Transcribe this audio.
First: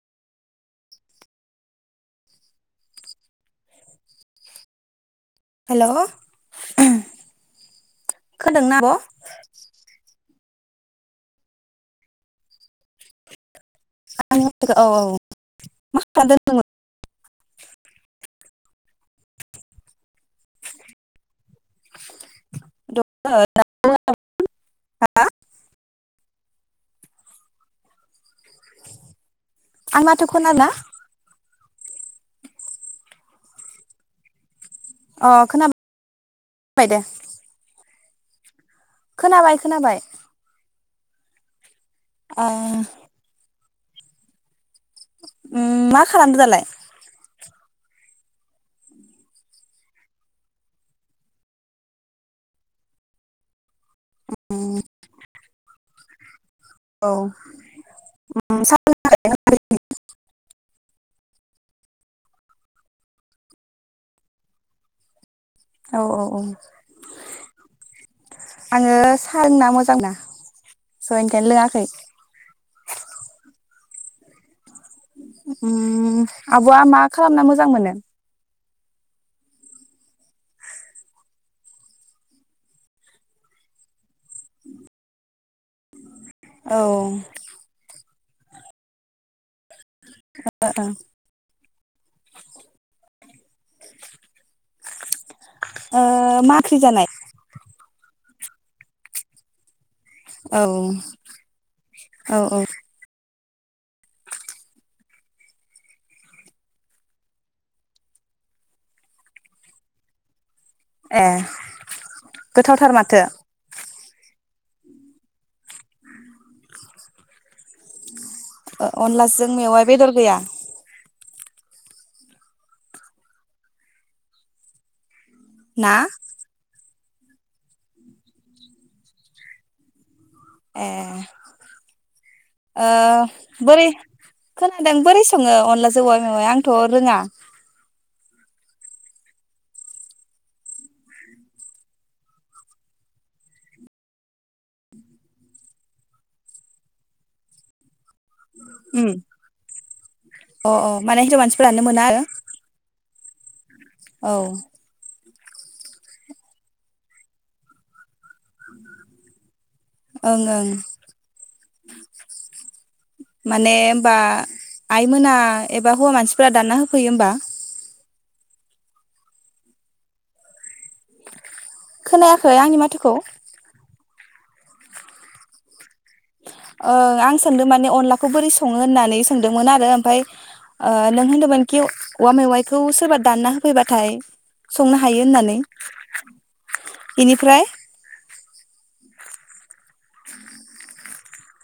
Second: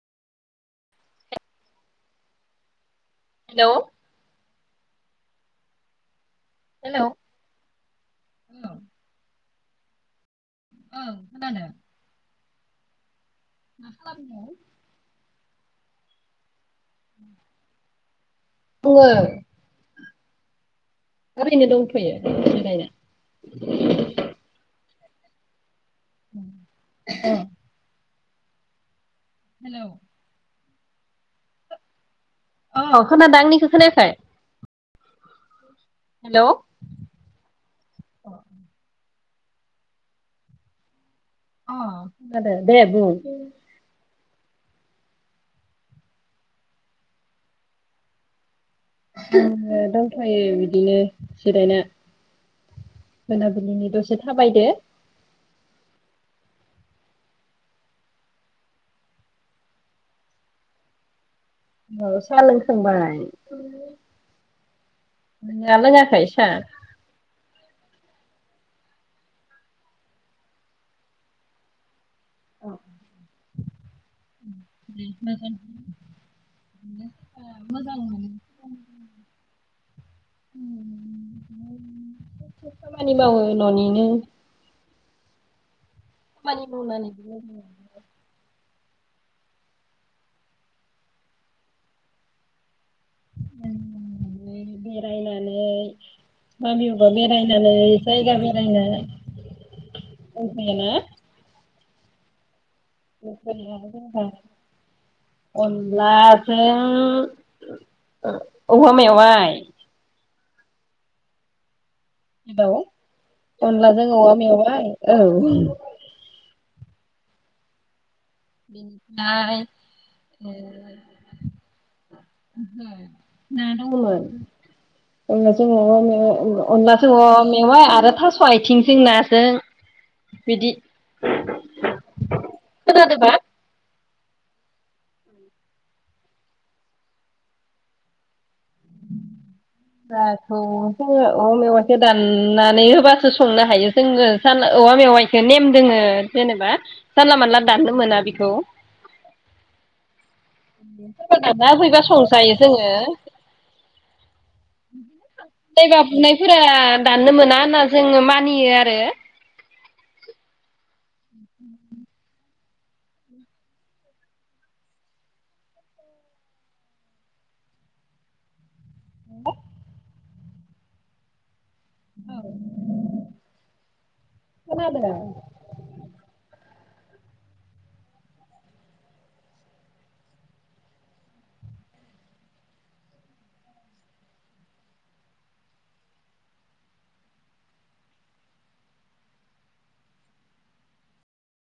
हेल' हेल' खोदोंना आब'? [inaudible] ओं खोनादों [unintelligible] औ औ मा खालामदों [unintelligible] [unintelligible] ओरैनो दों [unintelligible] हा [unintelligible] आंनाथ' खोना औ खोनादों आंनिखौ खोनायाखै। अ खोना हेलौ खोनाबाय खोनाबाय अ ओ खोनादो दे बुं उम मा खालामदो दालाय? दंथ'यो बिदिनो जिरायना मोनाबिलिनि दसे थाबायदो औ [unintelligible] औ साहा लोंखांबाय नोंङा औ लोङाखै औ औ सा? आङो सा लोंना मोजां मोना स ओनखायनो लोङाखै। [unintelligible] ओम आब'आ मा खालामना मोजां मोनो? खामानि मावो न'निनो औ ओ [unintelligible] [unintelligible] [unintelligible] नानै बेरायनानै मा ओंख्रि जानाय? माबियावबा बेरायनानै जायगा बेरायनो औ [unintelligible] औ औ [unintelligible] अन्लाजों औवा मेवाय ए हेलौ गोथावथार माथो अनला औवा मेवाय औ अनलाजों बिनिफ्राय मेवाइ बेदर गैया ओ [unintelligible] अनला जों ना औवा मेवाय औ अनला थ मेवा आरो थास' आथिं जों नाजों बिदि ए ओ खोनादोंबा बोरै खोनादों बोरै सङो अनला जों औवा मेवाय? आंथ' रोङा। जाखौ जोङो औवा मेवाइखौ दाननानै होबासो संनो हायो जोङो जान औवा मेवाइखौ नेम दोङो जेनेबा जानला मानला दाननो मोना। बेखौ उम। अ अ माने हिनजाव सोरबा दान्ना मानसिफोरानो मोना होफैबा आरो संजायो जोङो। औ जायबा बुनायफोरा दाननो मोना होनना जोङो मानियो आरो। ओं ओं माने होमबा आइमोना एबा हौवा मानसिफोरा दानना होफैयो ओमबा [inaudible] खोनायाखै आंनि माथोखौ? खोनादो? ओं आं सोंदों माने अनलाखौ बोरै सङो होननानै सोंदोंमोन आरो ओमफाय ओ नों होनदोंमोनखि औवा मेवाइखौ सोरबा दानना होफैबाथाय संनो हायो होननानै। बिनिफ्राय? [inaudible]